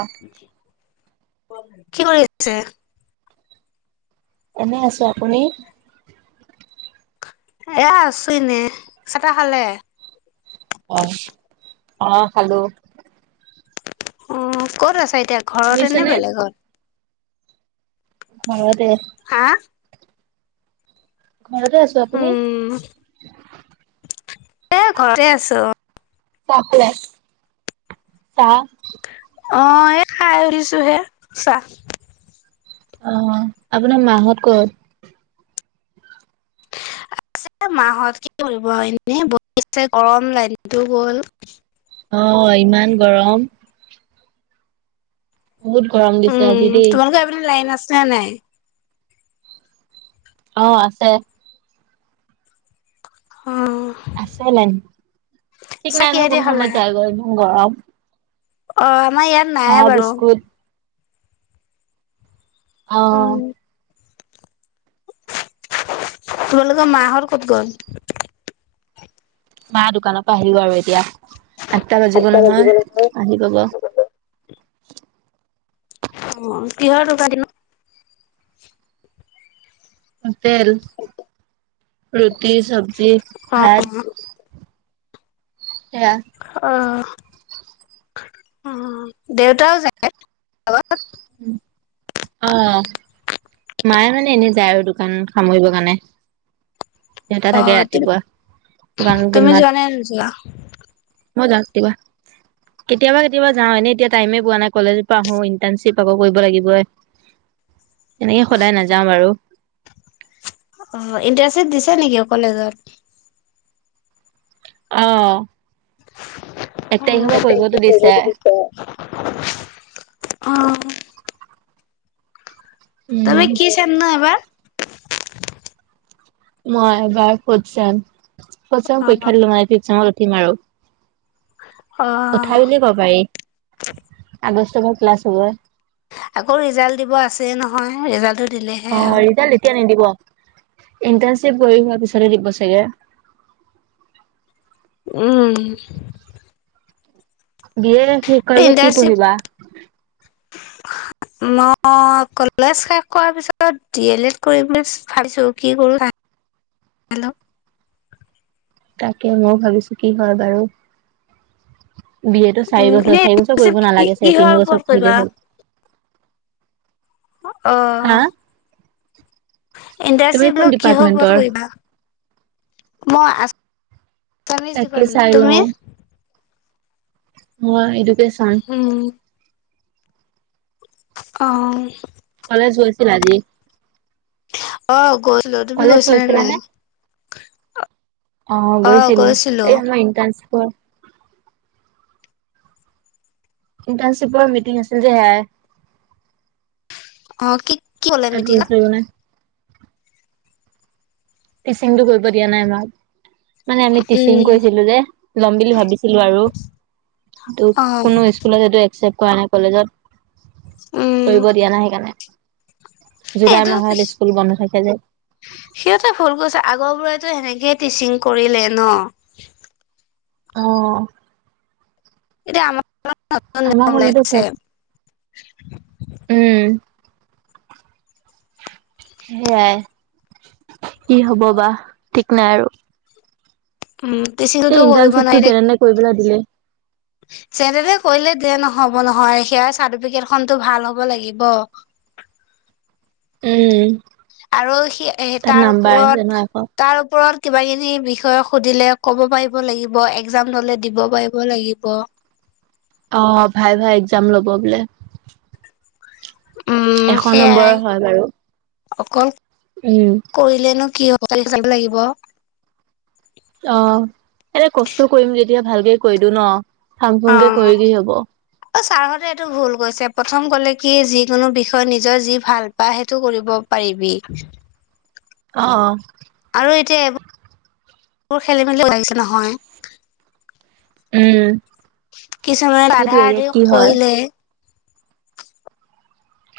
অ', এনেই আছো আপুনি? এয়া আছো এনে চাহ খালে অ অ খালো, অ' ক'ত আছা এতিয়া ঘৰতে নে শুনিছেনে? বেলেগত। অ', দে হা? ঘৰতে আছো আপুনি? উম, এ ঘৰতে আছো। চাপ্লাই চা অ' এই খাই উঠিছো হে চাহ। অ' আপোনাৰ মাহত কত? [unintelligible] মাহত কি কৰিব এনে বি গৰম লাইনটো গ'ল অ' ইমান গৰম বহুত গৰম দিছে আজি দেই আছা নাই। অ' আছে। অ', আছে নাই ঠিক চাহ নাই নহয় কিহেদি কোনো খালা? সময়ত যায়গৈ ইমান গৰম। অ' আমাৰ ইয়াত চাহ নাই বাৰু। বিস্কুট অ উম, তোমালোকৰ মাহৰ ক'ত গ'ল? মা, দোকানৰ পৰা আহিব আৰু এতিয়া আঠটা বাজিব নহয় আহি পাব অ', কিহৰ [unintelligible] তেল ৰুটি চব্জি অ', ভাত, সেয়া, অ', অ', দেউতাও জানে অ', মায়ে মানে এনে যায় আৰু দোকান সামৰিবৰ কাৰণে দেউতা থাকে অ', তুমি ৰাতিপুৱা দান তুমি মাত যোৱা নাই নোযোৱা মই জানো কিবা কেতিয়াবা-কেতিয়াবা যাওঁ এতিয়া টাইম এ পোৱা নাই কলেজৰ পৰা আহোঁ ইণ্টাৰচিপ, পাব কৰিব লাগিবই। এনেকে সদায় নাযাওঁ আৰু। ছে নেকি কলেজত অহ, ক ধত দিছে [unintelligible] অ', তাৰমানে উম কি চাম ন এবাৰ। মই এবাৰ ফৰত চেম ফৰ'ত অ ছেম ত পৰীক্ষাদিলো মই ফিফ চেমত উঠিম আৰু। অ উঠাই বুলিয়ে ক'ব পাৰি আগষ্ট ক্লাছ হব। আকৌ ৰিজাল্ট দিব আছে নহয় ৰিজাল্ট। অ', এৰি জাল এতিয়া নিদিব ইন্টাৰ্ণশ্বিপ কৰিহোৱাৰ পিছত হে দিব চাগে? উম, বিয়েৰ শেষ কৰি কি ইণ্টাৰ্ণশ্বিপ পঢ়িবা। মই কলেজ শেষ কৰাৰ পিছত ডি এল এড কৰিম বুলি ভাবিছোঁ কি কৰো তাকে। হেল্ল', তাকে ময় ভাবিছো কি হয় বাৰু। বি এ চাৰি উম এনে বছৰ চাৰি বছৰ ইণ্টাৰ্ণশ্বিপ কৰিব কি নালাগে চা কিহৰ তিন ওপৰত বছৰ কৰিবা কৰিলে হ'ল হা অহ, তুমি ইণ্টাৰচিপ কোন লোক কিহৰ ডিপাৰ্টমেন্টৰ পৰত কৰিবা মই আ চাইন্স তাকে ডিপাৰ্টমেণ্ট চাই তুমি? লওঁ মই এইটো উম, আহ, কলেজ গৈছিল আজি? অ' গৈছিলোঁ। তুমি কলেজ গৈছিলা নে নাই? গৈছিলানে অ' গৈছিলো। এই আমাৰ ইন্টাৰ্নশ্বিপৰ ইণ্টাৰ্ণশিপৰ মিটিং আছিল যে সেইয়াই। অ', কি কি ক'লে তাত মিতিঙত। গৈছিলো মানে টিচিংটো কৰিব দিয়া নাই আমাক। মানে আমি টিচিং উম কৰিছিলো যে ল'ম বুলি ভাবিছিলো আৰু। টো অ কোনো স্কুলত সেটো একচেপ কৰা নাই কলেজত কৰিব দিয়া নাই সেইকাৰণে। জুলাই সেইটো, মাহত স্কুল বন্ধ থাকে যে সিহঁতে ভুল কৈছা। আগৰ বোৰেতো সেনেকেই টিচিং কৰিলে ন? অ', এতিয়া আমাৰ আমাৰ নিয়ম সময়তে ওলাইছে চব। উম সেয়াই কি হব বা ঠিক নাই আৰু। উম টিচিংটো এই ইণ্টাৰ্ণ কৰিব চিটটো নোৱাৰিলে যেনে তেনে কৰিপেলাই দিলে হ'ব নহয় সেয়া চাৰ্টিফিকেট খনটো ভাল হ'ব লাগিব। উম। আৰু সি সেই তাত তাৰ নাম্বাৰ আছে ন ওপৰত, এশ তাৰ ওপৰত। কিবা কিবি বিষয় সুধিলে ক'ব পাৰিব লাগিব একজাম ললে দিব পাৰিব লাগিব। অ', ভাইভা একজাম ল'ব বোলে। উম এশ নম্বৰ সেয়াই হয় বাৰু। অকল উম কৰিলেনো কি হব কালি যাব লাগিব। অ'। এনে কষ্ট কৰিম যেতিয়া ভালকে কৰি দিওঁ ন, ফাং-ফুংকে কৰি কি হ'ব? অ', ছাৰহঁতে এইটো ভুল কৈছে, প্ৰথম কলে কি যিকোনো বিষয়ে নিজৰ যি ভাল পায় সেইটো কৰিব। পাৰিবি। অ', অ', আৰু এতিয়া এইবোৰ খেলি মেলি লাগিছে নহয়। উম কিছুমানে আধা সেইটোয়ে এতিয়া আধিও কি হয় কৰিলে।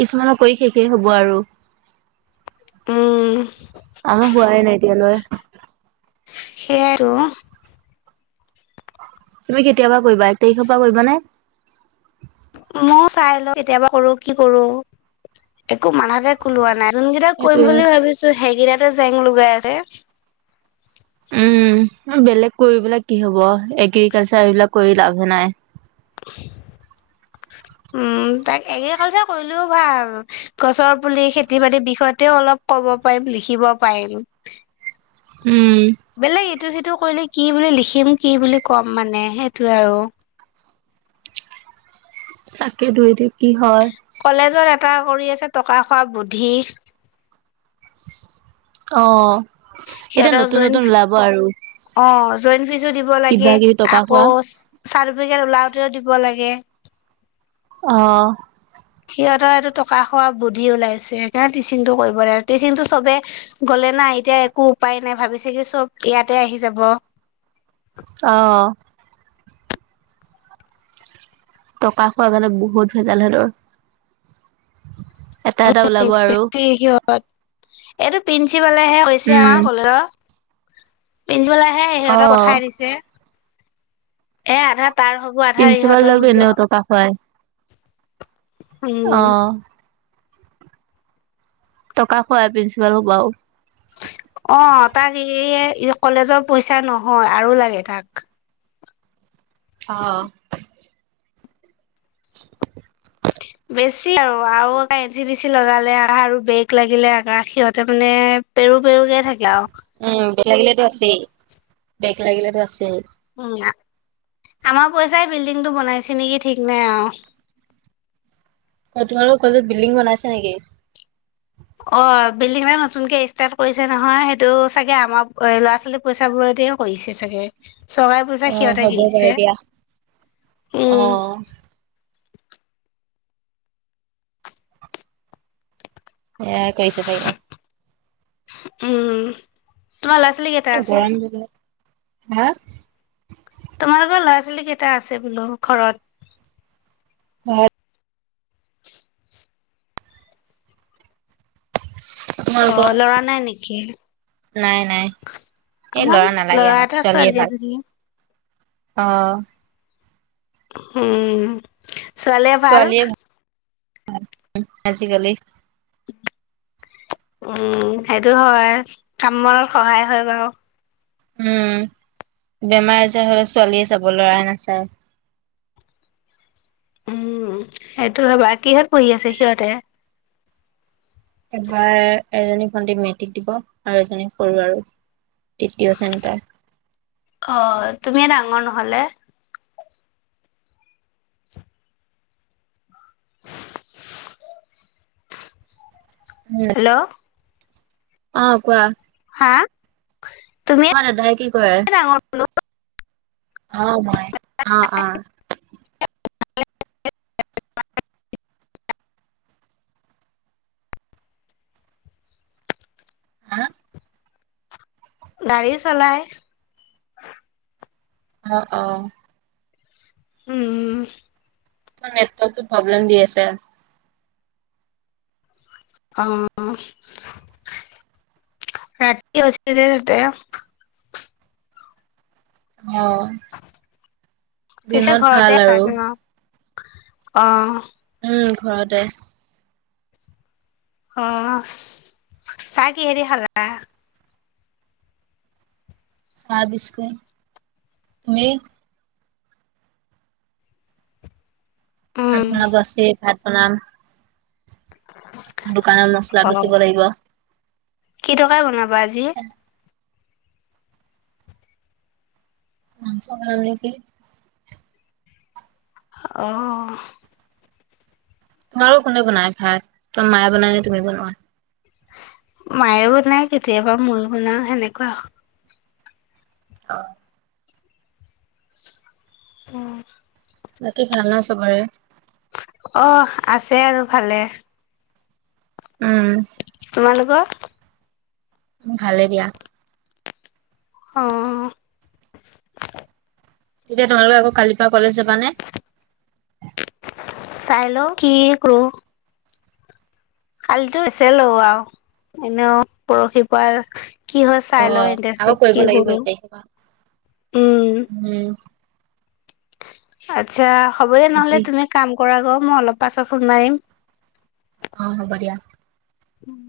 কিছুমানৰ কৰি শেষেই হব আৰু। উম। আমাৰ হোৱাই নাই এতিয়ালৈ। সেয়াইটো তুমি কেতিয়াপা কৰিবা এক তাৰিখৰ পৰা কৰিবা নে? মই চাই লও কেতিয়াবা কৰো কি কৰো একো মাথাতে কোলোৱা নাই। যোন কেইটা কৰিম সেইটোৱে। বুলি ভাবিছো সেই কেইটাতে জেং লগাই যে কৰিবলে কি হব এগ্ৰিকালচাৰ এইবিলাক কৰি লাভে নাই। উ। উম তাক এগ্ৰিকালচাৰ কৰিলেও ভাল গছৰ পুলি খেতি বাতিৰ বিষয় তেও অলপ কব। পাৰিম লিখিব শিকিব পাৰিম। উম বেলেগ ইটো সিটো কৰিলে কি বুলি লিখিম কি বুলি কম মানে সেইটোয়ে আৰু। তাকে তো এতিয়া কি হয়। কলেজত এটা কৰি আছে টকা খোৱা বুদ্ধি, অ এতিয়া সিহঁতৰ নতুন জইন নতুন ওলাব আৰু, অ জইণ্ট ফিজো দিব লাগে কিবা কিবি টকা আকৌ খোৱা। চাৰ, বিযাও ওলাওঁতেও দিব লাগে। অহ সিহঁতৰ এইটো টকা খোৱা বুদ্ধি ওলাইছে সেইকাৰণে টিচিংটো কৰিব দিয়া নাই আৰু টিচিংটো চবে গ'লে ন, নাই এতিয়া একো উপায় নাই ভাবিছিলোঁ চ'ব ইয়াতে আহি যাব। আহ। টকা খোৱা গান বহুত ভেজাল হেহতঁৰ এটা এটা ওলাব আৰু এইটো প্ৰিঞ্চিপালেহে কৈছে উম, আমাৰ কলেজত প্ৰিঞ্চিপালে। এই সিহঁতৰ অ', পঠাই দিছে এ আধাত তাৰ হ'ব আধা, প্ৰিন্সিপাল ইহঁতৰ দালটো হ'ব এনেও আৰু টকা অহ'। টকা খোৱা আ' প্ৰিন্সিপাল বাৰু। অ, তাক এই-এইয়ে কলেজৰ পইচা নহয় আৰু লাগে তাক। অ', [unintelligible] বেছি আৰু-আৰু আকা এঞ্চি যি চি লগালে আৰু বেগ লাগিলে আকা সিহতে মানে এ পেৰু-পেৰু থাকে আৰু। উম, বেক লাগিলেতো আছেই -বেক লাগিলেতো আছেই। আমাৰ পইচাই বিল্ডিংটো বনাইছে নেকি ঠিক নাই আৰু। অ, তোমালোকৰ কলেজত বিল্ডিং বনাইছে নেকি? অ, বিল্ডিং এটা নতুনকে ষ্টাৰ্ট কৰিছে নহয় সেইটো চাগে আমাৰ ল'ৰা-ছোৱালী পইচা বোৰত অ, তেওঁ কৰিছে চাগে। চৰকাৰৰ পইচা অ', সিহঁতে হ'ব পাৰে গেলিছে দিয়া। উম। অ', সেয়াই কৰিছে চাগে। উম, তোমাৰ ল'ৰা-ছোৱালী কেইটা আছে? গৰম দিনত হা? তোমালোকৰ ল'ৰা-ছোৱালী কেইটা আছে বোলো ঘৰত? [unintelligible] অ তোমালোকৰ ল'ৰা নাই নেকি নাই-নাই। এই আমাৰ ল'ৰা নালাগে আমাক এটা ছোৱালীয়ে ছোৱালী ভাল এজনী অ, হম, ছোৱালীয়ে ভাল। [unintelligible] আজিকালি উম, সেইটো হয় কাম বনত সহায় হয় বাৰু। উম, বেমাৰ আজাৰ হ'লে ছোৱালীয়ে যাব লৰাই নাচায়। উ [unintelligible] উম, সেইটো হবা কিহত পঢ়ি আছে সিহঁতে? এবাৰ এজনী ভণ্টি মেট্ৰিক দিব আৰু এজনী সৰু আৰু তৃতীয় শ্ৰেণী তাই। অ তুমিয়ে ডাঙৰ নহ'লে? হেল্ল'। অহ কোৱা? হা? তুমিয়ে তোমাৰ দাদাই কি কৰে? ডাঙৰ বোলো অ, মই অ, অ। হা? গাড়ী চলাই। অ, অ। হুম। নেটৱৰ্কটো প্ৰব্লেম দি আছে। অ অ। ৰাতি হৈছিল যে তেয় অ পিছে দিনত ভাল ঘৰতে আছা আৰু ন? অ। উম, ঘৰতে। অ ছা কিহে দি খালা! ভাবিছোঁ হে, তুমি? উম ভাত বনাব আছে, ভাত বনাম। আকৌ দোকানত মছলা অ বচিব লাগিব, কি টকাই বনাবা আজি মাংস হ'ল নেকি? অ', তোমাৰো কোনে বনাই ভাত, তোমাৰ মায়ে বনাই নে তুমি বনোৱা? মায়ে বনায়, কেতিয়াবা মইয়ো বনাওঁ, সেনেকুৱা। অ', উম, বাকী ভাল ন' সবৰে? অ', আছে আৰু ভালে। উম, তোমালোকৰ? ভালে দিয়া। অ'। এতিয়া তোমালোকে আকৌ কালিৰ পৰা কলেজ যাবা নে? চাই লওঁ, কি কৰোঁ। কালিতো [inaudible] ছিলো আও। এনেও পৰহিৰ পৰা কি হয় চাই লও অ', আকৌ ইণ্টাৰ্ণচিপ কৰিব কি লাগিব কৰোঁ, এক তাৰিখৰ পৰা। উম, আচ্ছা, হ'ব দে নহলে, ভাবি তুমি কাম কৰাগৈ। মই অলপ পাছত ফোন মাৰিম। অ', হ'ব দিয়া। উম,